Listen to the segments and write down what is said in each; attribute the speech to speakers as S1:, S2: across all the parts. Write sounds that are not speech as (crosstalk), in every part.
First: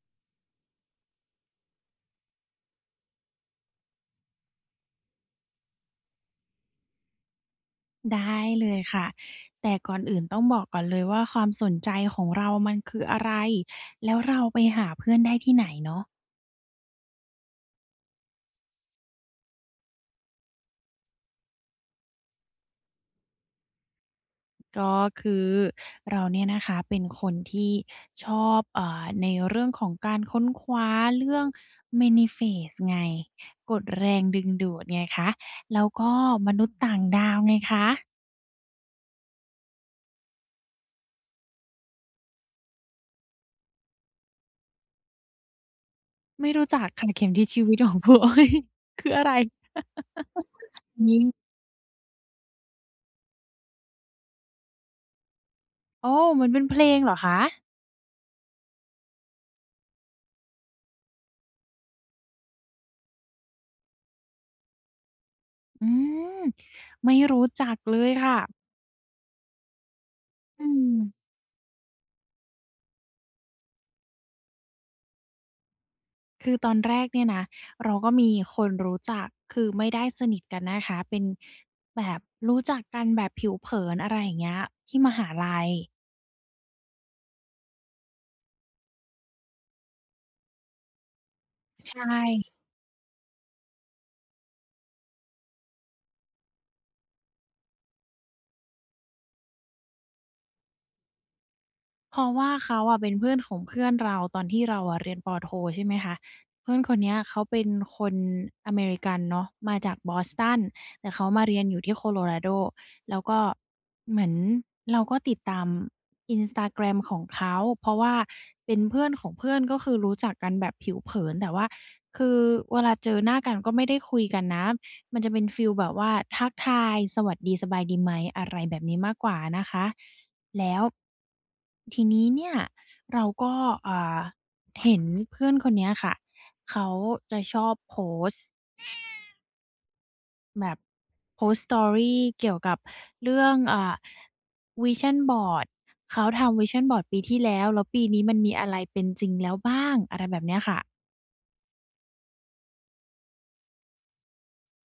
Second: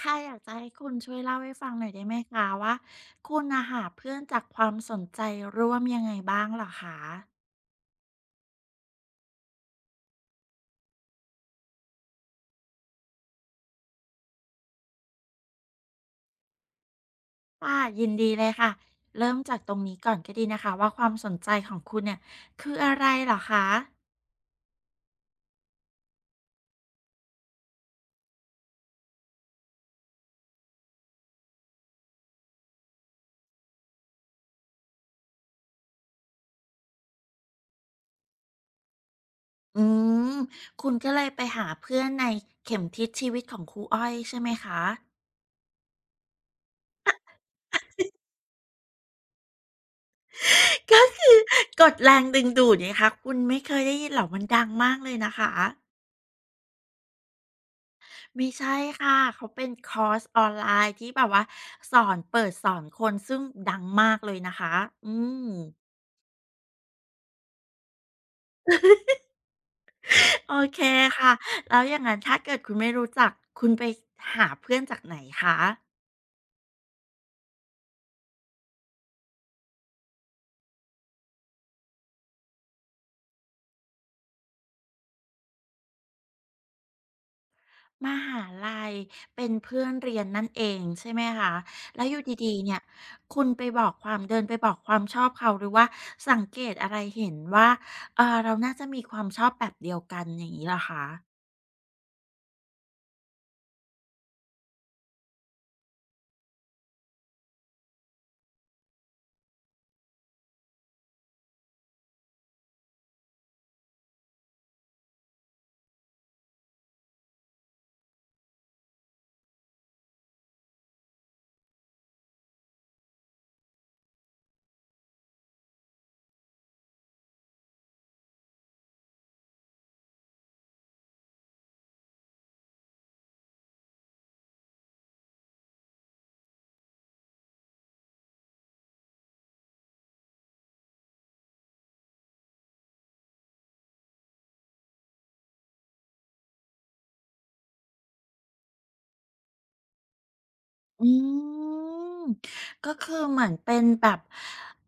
S1: ค่ะอยากจะให้คุณช่วยเล่าให้ฟังหน่อยได้ไหมคะว่าคุณน่ะหาเพื่อนจากความสนใจร่วมยังไงบ้างเหรอคะ
S2: ได้เลยค่ะแต่ก่อนอื่นต้องบอกก่อนเลยว่าความสนใจของเรามันคืออะไรแล้วเราไปหาเพื่อนได้ที่ไหนเนาะ
S1: ค่ะยินดีเลยค่ะเริ่มจากตรงนี้ก่อนก็ดีนะคะว่าความสนใจของคุณเนี่ยคืออะไรเหรอคะ
S2: ก็คือเราเนี่ยนะคะเป็นคนที่ชอบในเรื่องของการค้นคว้าเรื่อง Manifest ไงกฎแรงดึงดูดไงคะแล้วก็มนุษย์ต่างดาวไงคะ
S1: อืมคุณก็เลยไปหาเพื่อนในเข็มทิศชีวิตของครูอ้อยใช่ไหมคะ
S2: ไม่รู้จักค่ะเข็มทิศชีวิตของ (laughs) คุณโอ๊ยคืออะไร
S1: ก็
S2: อื
S1: (laughs)
S2: ม
S1: กฎแรงดึงดูดไงคะคุณไม่เคยได้ยินเหรอมันดังมากเลยนะคะ
S2: โอ้มันเป็นเพลงเหรอคะ
S1: ไม่ใช่ค่ะเขาเป็นคอร์สออนไลน์ที่แบบว่าสอนเปิดสอนคนซึ่งดังมากเลยนะคะ อืม
S2: อืมไม่รู้จักเลยค่ะ
S1: โอ
S2: อื
S1: เค
S2: ม
S1: ค่ะแล้วอย่างนั้นถ้าเกิดคุณไม่รู้จักคุณไปหาเพื่อนจากไหนคะ
S2: คือตอนแรกเนี่ยนะเราก็มีคนรู้จักคือไม่ได้สนิทกันนะคะเป็นแบบรู้จักกันแบบผิวเผินอะไรอย่างเงี้ยที่มหาลัย
S1: มหาลัยเป็นเพื่อนเรียนนั่นเองใช่ไหมคะ
S2: ใช
S1: แล้วอยู่ดี
S2: ่
S1: ๆเนี่ยคุณไปบอกความเดินไปบอกความชอบเขาหรือว่าสังเกตอะไรเห็นว่าเราน่าจะมีความชอบแบบเดียวกันอย่างงี้เหรอคะ
S2: เพราะว่าเขาอะเป็นเพื่อนของเพื่อนเราตอนที่เราอะเรียนปโทใช่ไหมคะเพื่อนคนเนี้ยเขาเป็นคนอเมริกันเนาะมาจากบอสตันแต่เขามาเรียนอยู่ที่ Colorado แล้วก็เหมือนเราก็ติดตาม Instagram ของเขาเพราะว่าเป็นเพื่อนของเพื่อนก็คือรู้จักกันแบบผิวเผินแต่ว่าคือเวลาเจอหน้ากันก็ไม่ได้คุยกันนะมันจะเป็นฟีลแบบว่าทักทายสวัสดีสบายดีไหมอะไรแบบนี้มากกว่านะคะ แล้วทีนี้เนี่ยเราก็อ่าเห็นเพื่อนคนเนี้ยค่ะเขาจะชอบโพสต์แบบโพสต์ Story เกี่ยวกับเรื่องVision Board เขาทำ Vision Board ปีที่แล้วแล้วปีนี้มันมีอะไรเป็นจริงแล้วบ้างอะไรแบบเนี้ยค่ะ
S1: อืมก็คือเหมือนเป็นแบบ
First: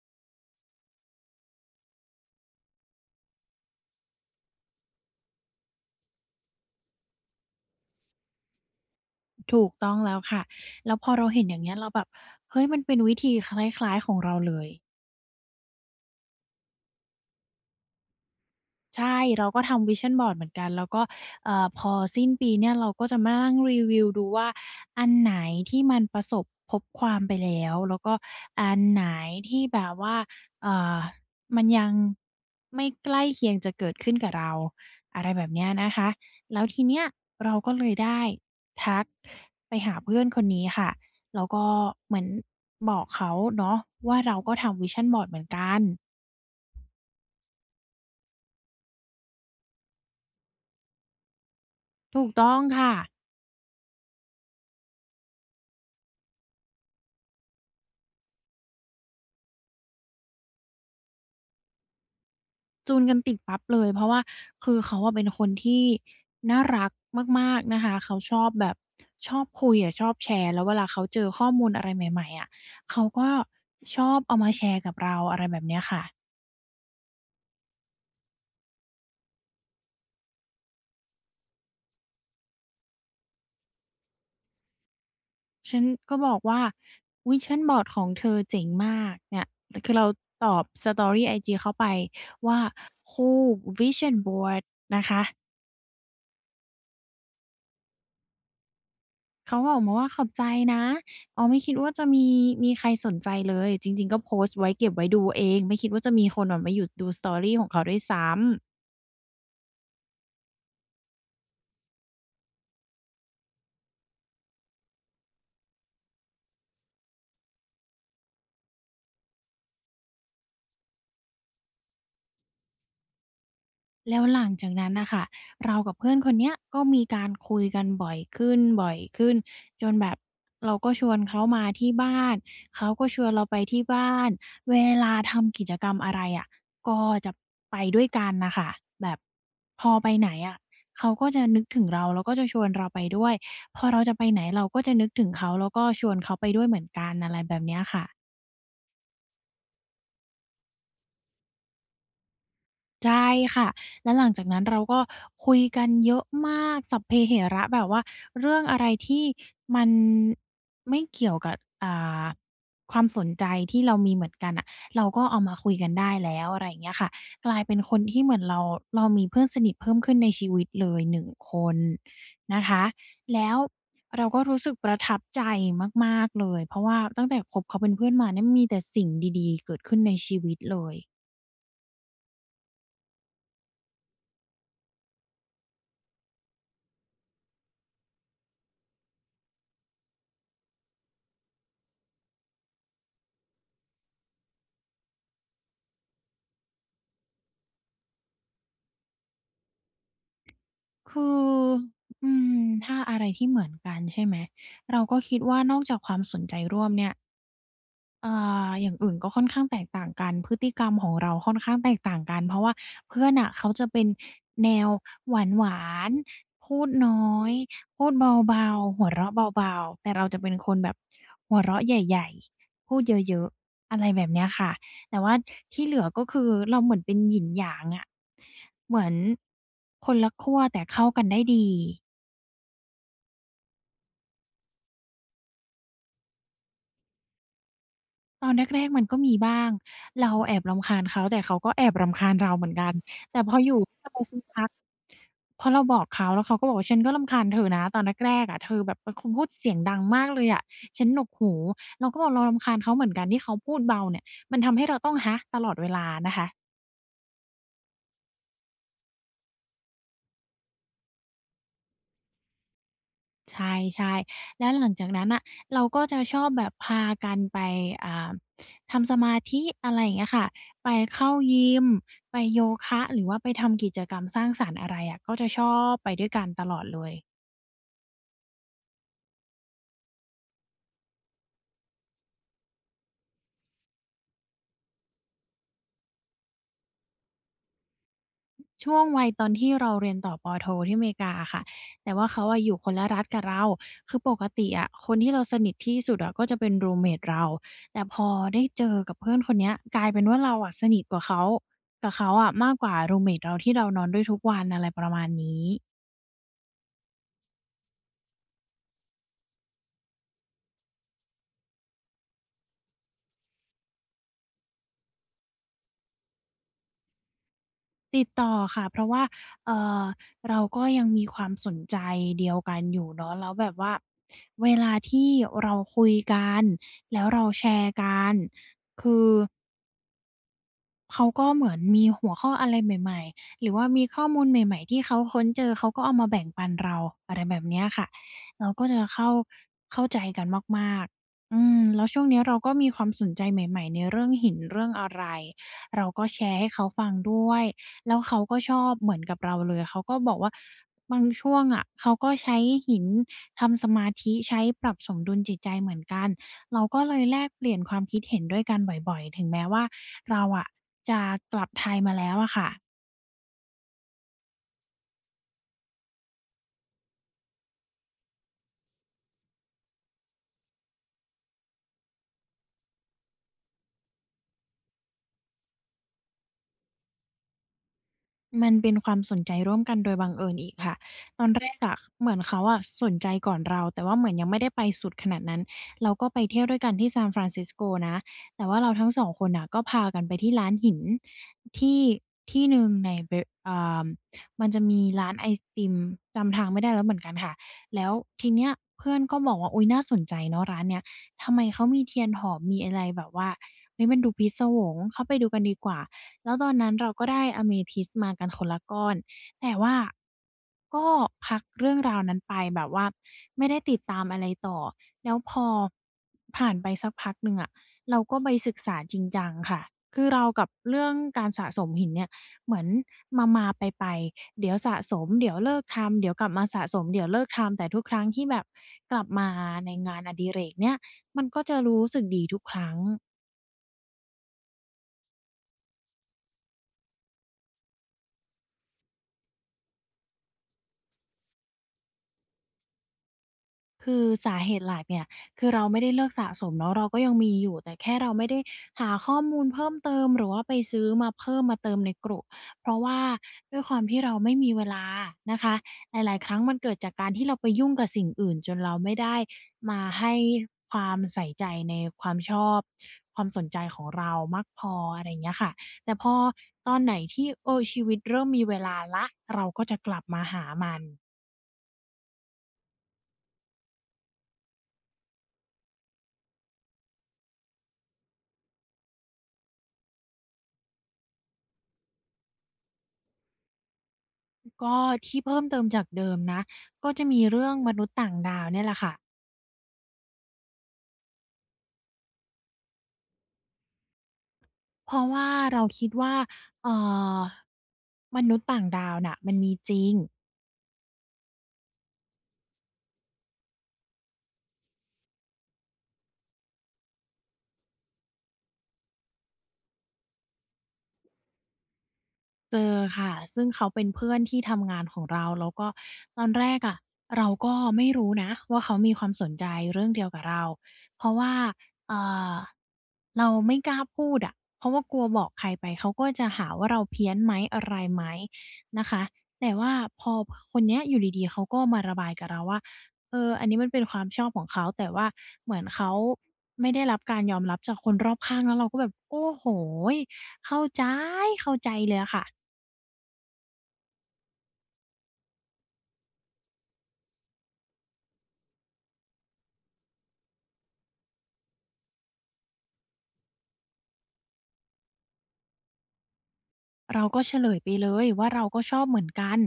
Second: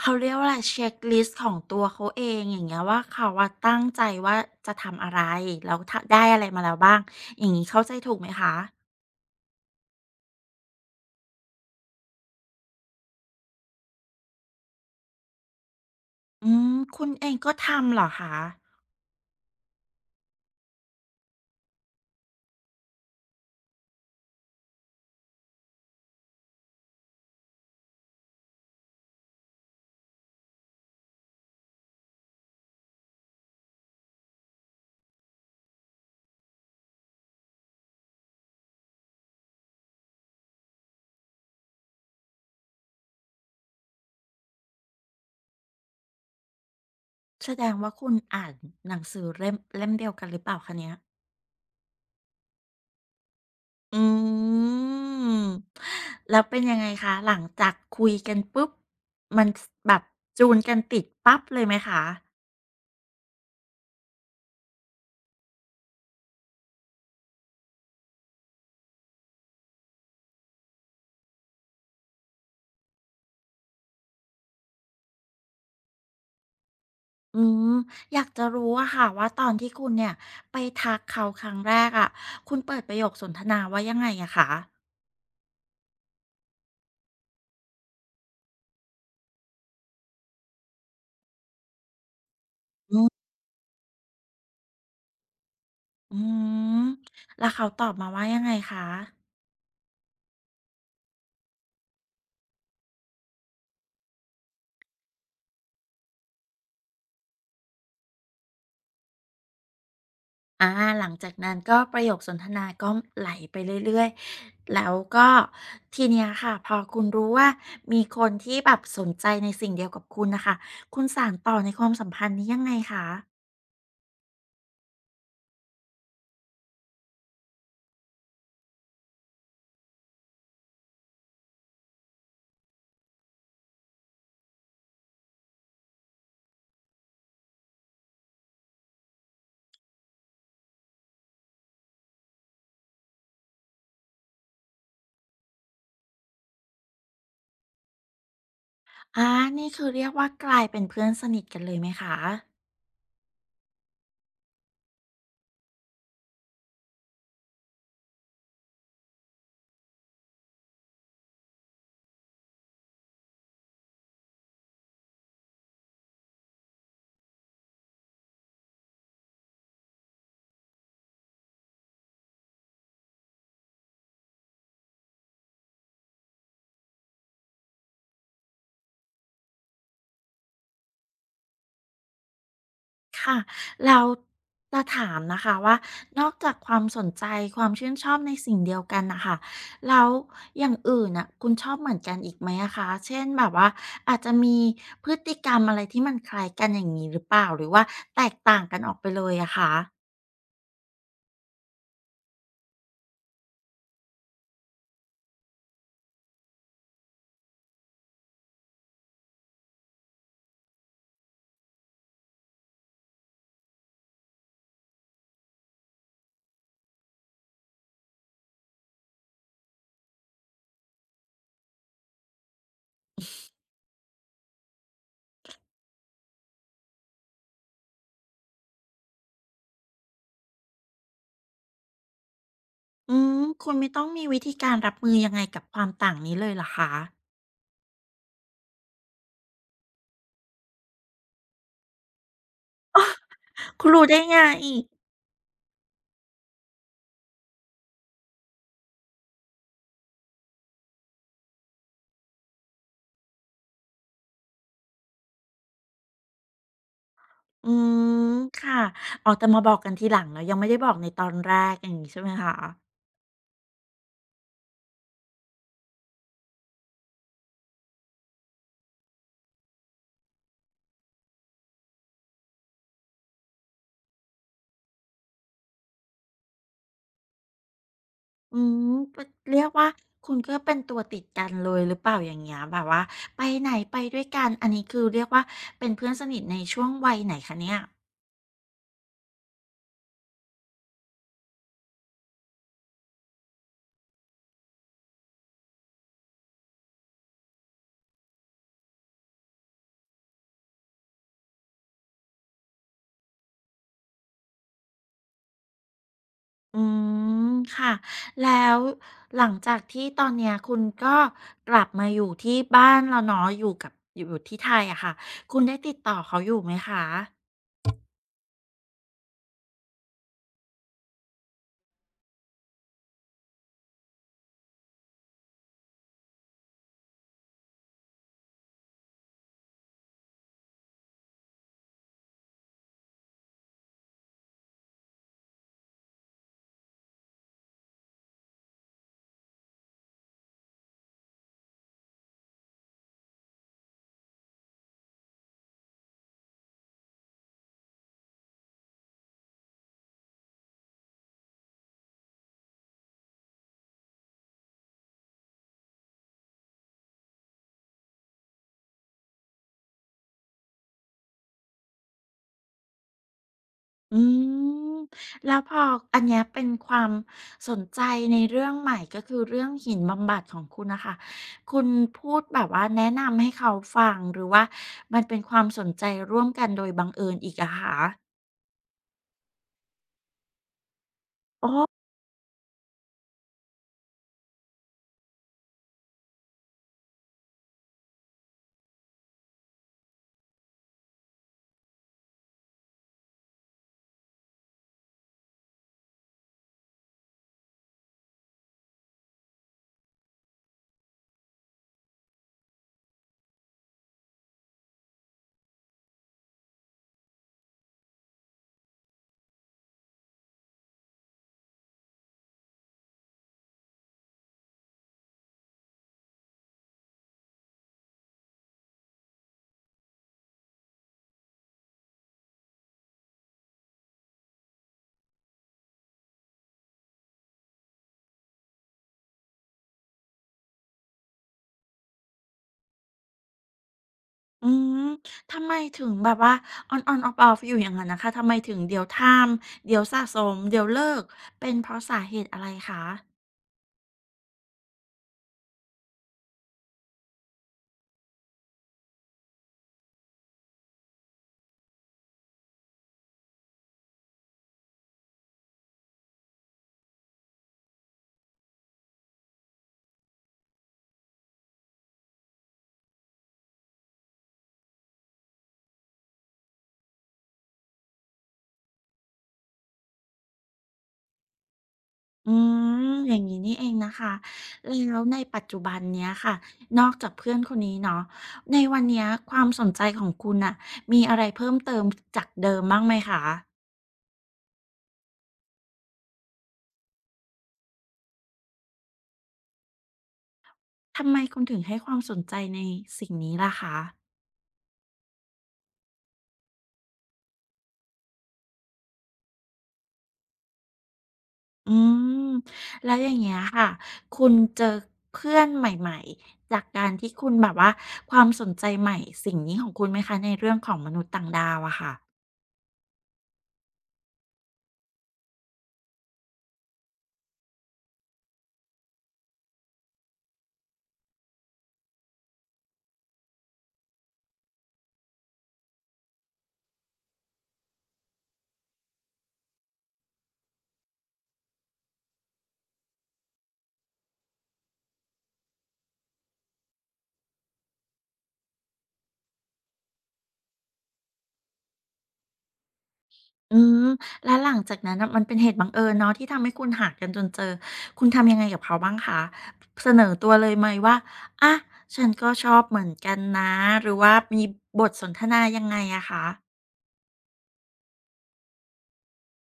S1: เขาเรียกว่าอะไรเช็กลิสต์ของตัวเขาเองอย่างเงี้ยว่าเขาอะตั้งใจว่าจะทำอะไรแล้วถ้าได้อะไรมาแล้วบ้างอย่างนี้เข้าใจถูกไหมคะ
S2: ถูกต้องแล้วค่ะแล้วพอเราเห็นอย่างเงี้ยเราแบบเฮ้ยมันเป็นวิธีคล้ายๆของเราเลย
S1: อืมคุณเองก็ทำเหรอคะ
S2: ใช่เราก็ทำ Vision Board เหมือนกันแล้วก็พอสิ้นปีเนี่ยเราก็จะมานั่งรีวิวดูว่าอันไหนที่มันประสบพบความไปแล้วแล้วก็อันไหนที่แบบว่าเอ่อมันยังไม่ใกล้เคียงจะเกิดขึ้นกับเราอะไรแบบเนี้ยนะคะแล้วทีเนี้ยเราก็เลยได้ทักไปหาเพื่อนคนนี้ค่ะแล้วก็เหมือนบอกเขาเนาะว่าเราก็ทำ Vision Board เหมือนกัน
S1: แสดงว่าคุณอ่านหนังสือเล่มเล่มเดียวกันหรือเปล่าคะเนี่ย
S2: ถูกต้องค่ะ
S1: อืมแล้วเป็นยังไงคะหลังจากคุยกันปุ๊บมันสแบบจูนกันติดปั๊บเลยไหมคะ
S2: จูนกันติดปั๊บเลยเพราะว่าคือเขาอะเป็นคนที่น่ารักมากๆนะคะเขาชอบแบบชอบคุยอะชอบแชร์แล้วเวลาเขาเจอข้อมูลอะไรใหม่ๆอะเขาก็ชอบเอามาแชร์กับเราอะไรแบบเนี้ยค่ะ
S1: อืมอยากจะรู้อะค่ะว่าตอนที่คุณเนี่ยไปทักเขาครั้งแรกอะคุณเปิดประโยคสนทนาว่ายังไงอะคะ
S2: ฉันก็บอกว่าอุ๊ย Vision Board ของเธอเจ๋งมากเนี่ยคือเราตอบ Story ไอจีเขาไปว่าคู่ Vision Board นะคะ
S1: อืมแล้วเขาตอบมาว่ายังไงคะ
S2: เขาบออกมาว่าขอบใจนะอ๋อไม่คิดว่าจะมีใครสนใจเลย จริงๆก็โพสต์ไว้เก็บไว้ดูเอง ไม่คิดว่าจะมีคนอะมาอยู่ดูสตอรี่ของเขาด้วยซ้ำ
S1: อาหลังจากนั้นก็ประโยคสนทนาก็ไหลไปเรื่อยๆแล้วก็ทีเนี้ยค่ะพอคุณรู้ว่ามีคนที่แบบสนใจในสิ่งเดียวกับคุณน่ะค่ะคุณสานต่อในความสัมพันธ์นี้ยังไงคะ
S2: แล้วหลังจากนั้นนะคะเรากับเพื่อนคนเนี้ยก็มีการคุยกันบ่อยขึ้นจนแบบเราก็ชวนเขามาที่บ้านเขาก็ชวนเราไปที่บ้านเวลาทำกิจกรรมอะไรอะก็จะไปด้วยกันน่ะค่ะแบบพอไปไหนอะเขาก็จะนึกถึงเราแล้วก็จะชวนเราไปด้วยพอเราจะไปไหนเราก็จะนึกถึงเขาแล้วก็ชวนเขาไปด้วยเหมือนกันอะไรแบบเนี้ยค่ะ
S1: อานี่คือเรียกว่ากลายเป็นเพื่อนสนิทกันเลยไหมคะ
S2: ใช่ค่ะแล้วหลังจากนั้นเราก็คุยกันเยอะมากสัพเพเหระแบบว่าเรื่องอะไรที่มันไม่เกี่ยวกับอ่าความสนใจที่เรามีเหมือนกันน่ะเราก็เอามาคุยกันได้แล้วอะไรอย่างเงี้ยค่ะกลายเป็นคนที่เหมือนเรามีเพื่อนสนิทเพิ่มขึ้นในชีวิตเลยหนึ่งคนนะคะแล้วเราก็รู้สึกประทับใจมากๆเลยเพราะว่าตั้งแต่คบเขาเป็นเพื่อนมาเนี่ยมีแต่สิ่งดีๆเกิดขึ้นในชีวิตเลย
S1: ค่ะแล้วจะถามนะคะว่านอกจากความสนใจความชื่นชอบในสิ่งเดียวกันนะคะแล้วอย่างอื่นน่ะคุณชอบเหมือนกันอีกไหมอะคะเช่นแบบว่าอาจจะมีพฤติกรรมอะไรที่มันคล้ายกันอย่างนี้หรือเปล่าหรือว่าแตกต่างกันออกไปเลยอะคะ
S2: คืออืมถ้าอะไรที่เหมือนกันใช่ไหมเราก็คิดว่านอกจากความสนใจร่วมเนี่ย อ่าอย่างอื่นก็ค่อนข้างแตกต่างกันพฤติกรรมของเราค่อนข้างแตกต่างกันเพราะว่าเพื่อนน่ะเขาจะเป็นแนวหวานๆพูดน้อยพูดเบาๆหัวเราะเบาๆแต่เราจะเป็นคนแบบหัวเราะใหญ่ๆพูดเยอะๆอะไรแบบเนี้ยค่ะแต่ว่าที่เหลือก็คือเราเหมือนเป็นหยินหยางอะเหมือนคนละขั้วแต่เข้ากันได้ดี
S1: อืมคุณไม่ต้องมีวิธีการรับมือยังไงกับความต่างนี้เลยเหรอคะ
S2: ตอนแรกๆมันก็มีบ้าง เราแอบรำคาญเขาแต่เขาก็แอบรำคาญเราเหมือนกัน แต่พออยู่
S1: คุณ
S2: ด้วย
S1: รู้
S2: กันไป
S1: ได้
S2: สั
S1: ไง
S2: กพักพอเราบอกเขาแล้วเขาก็บอกว่าฉันก็รำคาญเธอนะตอนแรกๆเธอแบบเป็นคนพูดเสียงดังมากเลยฉันหนวกหูเราก็บอกเรารำคาญเขาเหมือนกันที่เขาพูดเบาเนี่ยมันทำให้เราต้องฮะตลอดเวลานะคะ
S1: อืมค่ะอ๋อแต่มาบอกกันทีหลังเนาะยังไม่ได้บอกในตอนแรกอย่างงี้ใช่ไหมคะ
S2: ใช่ๆแล้วหลังจากนั้นน่ะเราก็จะชอบแบบพากันไปอ่าทำสมาธิอะไรอย่างเงี้ยค่ะไปเข้ายิมไปโยคะหรือว่าไปทำกิจกรรมสร้างสรรค์อะไรก็จะชอบไปด้วยกันตลอดเลย
S1: อืมเป็นเรียกว่าคุณก็เป็นตัวติดกันเลยหรือเปล่าอย่างเงี้ยแบบว่าไปไหนไปด้วยกันอันนี้คือเรียกว่าเป็นเพื่อนสนิทในช่วงวัยไหนคะเนี่ย
S2: ช่วงวัยตอนที่เราเรียนต่อปอโทที่อเมริกาอะค่ะ แต่ว่าเขาอยู่คนละรัฐกับเราคือปกติคนที่เราสนิทที่สุดก็จะเป็นรูมเมตเรา แต่พอได้เจอกับเพื่อนคนเนี้ยกลายเป็นว่าเราสนิทกว่าเขา กับเขามากกว่ารูมเมตเราที่เรานอนด้วยทุกวันอะไรประมาณนี้
S1: อืมค่ะแล้วหลังจากที่ตอนเนี้ยคุณก็กลับมาอยู่ที่บ้านแล้วเนาะอยู่กับอยู่อยู่ที่ไทยอะค่ะคุณได้ติดต่อเขาอยู่ไหมคะ
S2: ติดต่อค่ะเพราะว่าเอ่อเราก็ยังมีความสนใจเดียวกันอยู่เนาะแล้วแบบว่าเวลาที่เราคุยกันแล้วเราแชร์กันคือ เขาก็เหมือนมีหัวข้ออะไรใหม่ๆหรือว่ามีข้อมูลใหม่ๆที่เขาค้นเจอเขาก็เอามาแบ่งปันเราอะไรแบบเนี้ยค่ะเราก็จะเข้าใจกันมากๆอืมแล้วช่วงเนี้ยเราก็มีความสนใจใหม่ๆในเรื่องหินเรื่องอะไรเราก็แชร์ให้เขาฟังด้วยแล้วเขาก็ชอบเหมือนกับเราเลยเขาก็บอกว่าบางช่วงเขาก็ใช้หินทำสมาธิใช้ปรับสมดุลจิตใจเหมือนกัน เราก็เลยแลกเปลี่ยนความคิดเห็นด้วยกันบ่อยๆ ถึงแม้ว่าเราจะกลับไทยมาแล้วอะค่ะ
S1: อืมแล้วพออันเนี้ยเป็นความสนใจในเรื่องใหม่ก็คือเรื่องหินบำบัดของคุณน่ะค่ะคุณพูดแบบว่าแนะนำให้เขาฟังหรือว่ามันเป็นความสนใจร่วมกันโดยบังเอิญอีกอะคะ
S2: มันเป็นความสนใจร่วมกันโดยบังเอิญอีกค่ะตอนแร
S1: อ๋อ
S2: กเหมือนเขาสนใจก่อนเราแต่ว่าเหมือนยังไม่ได้ไปสุดขนาดนั้นเราก็ไปเที่ยวด้วยกันที่ซานฟรานซิสโกนะแต่ว่าเราทั้งสองคนน่ะก็พากันไปที่ร้านหินที่ที่หนึ่งในเบอ่ามันจะมีร้านไอติมจำทางไม่ได้แล้วเหมือนกันค่ะแล้วทีเนี้ยเพื่อนก็บอกว่าอุ๊ยน่าสนใจเนาะร้านเนี้ยทำไมเขามีเทียนหอมมีอะไรแบบว่าเฮ้ยมันดูพิศวงเข้าไปดูกันดีกว่า แล้วตอนนั้นเราก็ได้อะเมทิสต์มากันคนละก้อนแต่ว่าก็พักเรื่องราวนั้นไปแบบว่าไม่ได้ติดตามอะไรต่อแล้วพอผ่านไปสักพักหนึ่งเราก็ไปศึกษาจริงจังค่ะคือเรากับเรื่องการสะสมหินเนี่ยเหมือนมาๆไปๆเดี๋ยวสะสมเดี๋ยวเลิกทำเดี๋ยวกลับมาสะสมเดี๋ยวเลิกทำแต่ทุกครั้งที่แบบกลับมาในงานอดิเรกเนี่ยมันก็จะรู้สึกดีทุกครั้ง
S1: อืมทำไมถึงแบบว่า on on off off อยู่อย่างงั้นน่ะค่ะทำไมถึงเดี๋ยวทำเดี๋ยวสะสมเดี๋ยวเลิกเป็นเพราะสาเหตุอะไรคะ
S2: คือสาเหตุหลักเนี่ย คือเราไม่ได้เลิกสะสมเนาะเราก็ยังมีอยู่แต่แค่เราไม่ได้หาข้อมูลเพิ่มเติมหรือว่าไปซื้อมาเพิ่มมาเติมในกรุเพราะว่าด้วยความที่เราไม่มีเวลานะคะหลายๆครั้งมันเกิดจากการที่เราไปยุ่งกับสิ่งอื่นจนเราไม่ได้มาให้ความใส่ใจในความชอบความสนใจของเรามากพออะไรอย่างเงี้ยค่ะแต่พอตอนไหนที่เออชีวิตเริ่มมีเวลาแล้วเราก็จะกลับมาหามัน
S1: อืมอย่างนี้นี่เองนะคะแล้วในปัจจุบันเนี้ยค่ะนอกจากเพื่อนคนนี้เนาะในวันเนี้ยความสนใจของคุณอะมีอะไรเพิ่มเติมจากเดิมบ้างไหมคะ
S2: ก็ที่เพิ่มเติมจากเดิมนะก็จะมีเรื่องมนุษย์ต่างดาวเนี่ยแหละค่ะ
S1: ทำไมคุณถึงให้ความสนใจในสิ่งนี้ล่ะคะ
S2: เพราะว่าเราคิดว่าเอ่อมนุษย์ต่างดาวน่ะมันมีจริง
S1: อืมแล้วอย่างเงี้ยค่ะคุณเจอเพื่อนใหม่ๆจากการที่คุณแบบว่าความสนใจใหม่สิ่งนี้ของคุณไหมคะในเรื่องของมนุษย์ต่างดาวอะค่ะ
S2: เจอค่ะซึ่งเขาเป็นเพื่อนที่ทำงานของเราแล้วก็ตอนแรกเราก็ไม่รู้นะว่าเขามีความสนใจเรื่องเดียวกับเราเพราะว่าเอ่อเราไม่กล้าพูดเพราะว่ากลัวบอกใครไปเขาก็จะหาว่าเราเพี้ยนไหมอะไรไหมนะคะแต่ว่าพอพคนเนี้ยอยู่ดีๆเขาก็มาระบายกับเราว่าเอออันนี้มันเป็นความชอบของเขาแต่ว่าเหมือนเขาไม่ได้รับการยอมรับจากคนรอบข้างแล้วเราก็แบบโอ้โฮเข้าใจเข้าใจเลยอะค่ะ
S1: อืมแล้วหลังจากนั้นน่ะมันเป็นเหตุบังเอิญเนาะที่ทำให้คุณหากันจนเจอคุณทำยังไงกับเขาบ้างคะเสนอตัวเลยไหมว่าอะฉันก็ชอบเหมือนกันนะหรือว่ามีบทสนทนายังไงอะคะ
S2: เราก็เฉลยไปเลยว่าเราก็ชอบเหมือนกัน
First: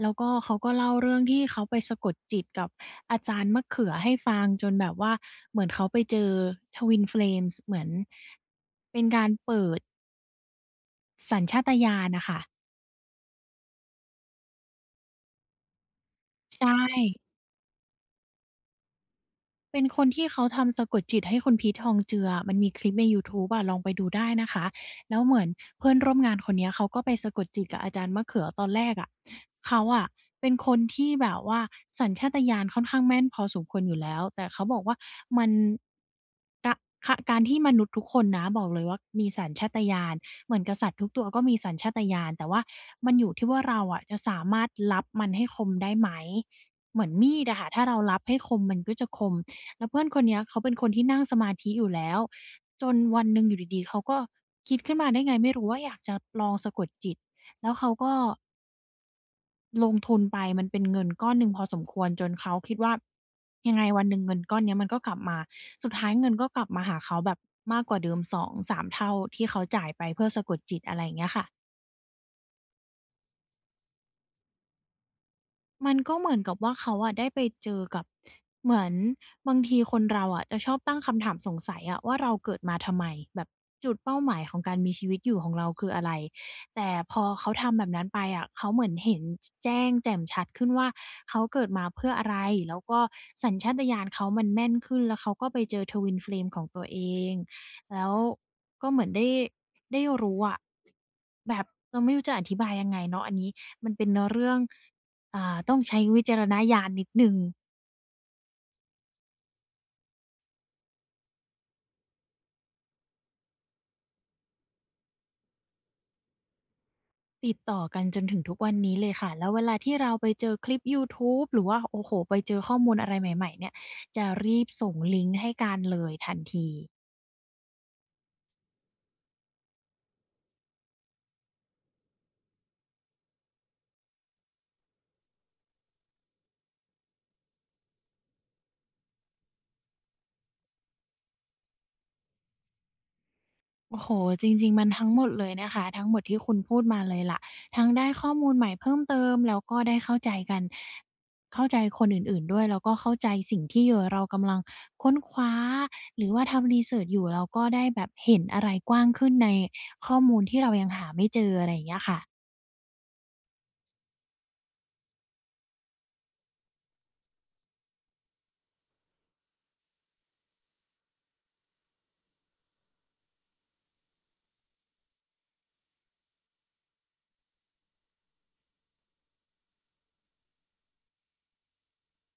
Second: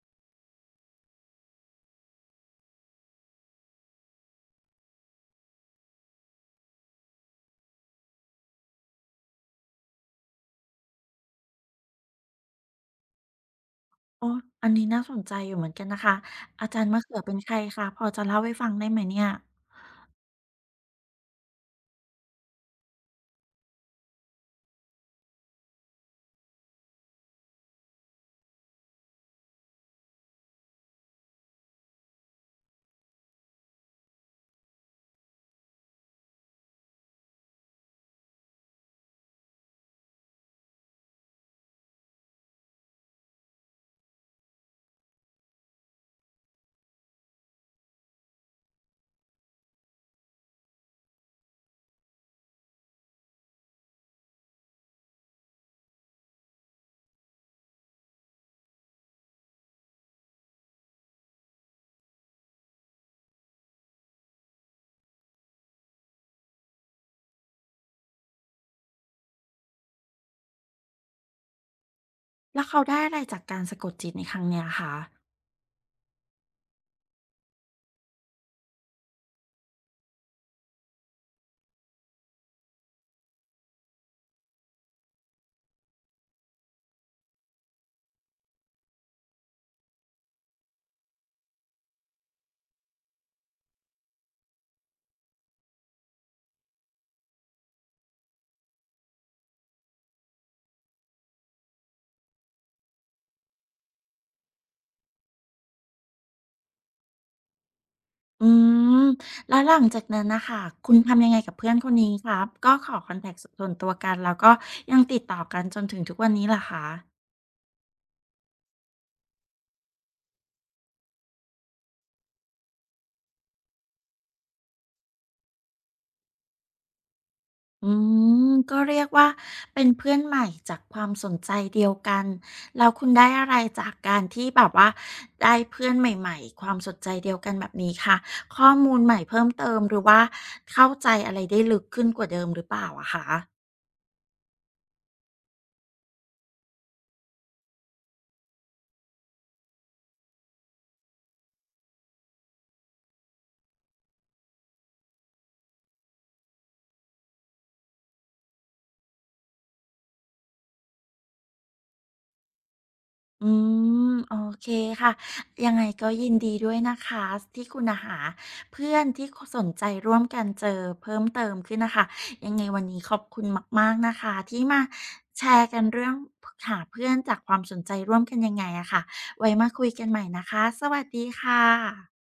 S2: แล้วก็เขาก็เล่าเรื่องที่เขาไปสะกดจิตกับอาจารย์มะเขือให้ฟังจนแบบว่าเหมือนเขาไปเจอ Twin Flames เหมือนสัญชาตญาณน่ะค่ะ
S1: โอ้อันนี้น่าสนใจอยู่เหมือนกันนะคะอา
S2: ใช่
S1: จารย์มะเขือเป็นใครคะพอจะเล่าให้ฟังได้ไหมเนี่ย
S2: เป็นคนที่เขาทำสะกดจิตให้คุณพีททองเจือมันมีคลิปในยูทูบอะลองไปดูได้นะคะแล้วเหมือนเพื่อนร่วมงานคนเนี้ยเขาก็ไปสะกดจิตกับอาจารย์มะเขือตอนแรกอะเขาอะเป็นคนที่แบบว่าสัญชาตญาณค่อนข้างแม่นพอสมควรอยู่แล้วแต่เขาบอกว่ามันกะคะการที่มนุษย์ทุกคนนะบอกเลยว่ามีสัญชาตญาณเหมือนกับสัตว์ทุกตัวก็มีสัญชาตญาณแต่ว่ามันอยู่ที่ว่าเราอะจะสามารถลับมันให้คมได้ไหมเหมือนมีดอะค่ะถ้าเราลับให้คมมันก็จะคม แล้วเพื่อนคนเนี้ยเขาเป็นคนที่นั่งสมาธิอยู่แล้วจนวันหนึ่งอยู่ดีๆเขาก็คิดขึ้นมาได้ไงไม่รู้ว่าอยากจะลองสะกดจิตแล้วเขาก็ลงทุนไปมันเป็นเงินก้อนหนึ่งพอสมควรจนเขาคิดว่ายังไงวันหนึ่งเงินก้อนเนี้ยมันก็กลับมาสุดท้ายเงินก็กลับมาหาเขาแบบมากกว่าเดิม2-3เท่าที่เขาจ่ายไปเพื่อสะกดจิตอะไรอย่างเงี้ยค่ะ
S1: แล้วเขาได้อะไรจากการสะกดจิตในครั้งเนี้ยคะ
S2: มันก็เหมือนกับว่าเขาอะได้ไปเจอกับเหมือนบางทีคนเราอะจะชอบตั้งคำถามสงสัยอะว่าเราเกิดมาทำไมแบบจุดเป้าหมายของการมีชีวิตอยู่ของเราคืออะไรแต่พอเขาทำแบบนั้นไปอะเขาเหมือนเห็นแจ้งแจ่มชัดขึ้นว่าเขาเกิดมาเพื่ออะไรแล้วก็สัญชาตญาณเขามันแม่นขึ้นแล้วเขาก็ไปเจอ Twin Flame ของตัวเองแล้วก็เหมือนได้ได้รู้อะแบบเราไม่รู้จะอธิบายยังไงเนาะอันนี้มันเป็นเนื้อเรื่อง ต้องใช้วิจารณญาณนิดหนึ่ง
S1: อืมแล้วหลังจากนั้นนะคะคุณทำยังไงกับเพื่อนคนนี้ครับก็ขอคอนแทคสส่วนตัวกันแล้วก็ยังติดต่อกันจนถึงทุกวันนี้เหรอคะ
S2: ติดต่อกันจนถึงทุกวันนี้เลยค่ะแล้วเวลาที่เราไปเจอคลิปยูทูบหรือว่าโอ้โฮไปเจอข้อมูลอะไรใหม่ๆเนี่ยจะรีบส่งลิงก์ให้กันเลยทันที
S1: อืมก็เรียกว่าเป็นเพื่อนใหม่จากความสนใจเดียวกันแล้วคุณได้อะไรจากการที่แบบว่าได้เพื่อนใหม่ๆความสนใจเดียวกันแบบนี้คะข้อมูลใหม่เพิ่มเติมหรือว่าเข้าใจอะไรได้ลึกขึ้นกว่าเดิมหรือเปล่าอะคะ
S2: โอ้โฮจริงๆมันทั้งหมดเลยนะคะ ทั้งหมดที่คุณพูดมาเลยล่ะทั้งได้ข้อมูลใหม่เพิ่มเติมแล้วก็ได้เข้าใจกัน เข้าใจคนอื่นๆด้วยแล้วก็เข้าใจสิ่งที่เรากำลังค้นคว้าหรือว่าทำรีเซิร์ชอยู่เราก็ได้แบบเห็นอะไรกว้างขึ้นในข้อมูลที่เรายังหาไม่เจออะไรอย่างเงี้ยค่ะ
S1: อืมโอเคค่ะยังไงก็ยินดีด้วยนะคะที่คุณน่ะหาเพื่อนที่คสนใจร่วมกันเจอเพิ่มเติมขึ้นน่ะค่ะยังไงวันนี้ขอบคุณมากๆนะคะที่มาแชร์กันเรื่องพหาเพื่อนจากความสนใจร่วมกันยังไงอะค่ะไว้มาคุยกันใหม่นะคะสวัสดีค่ะ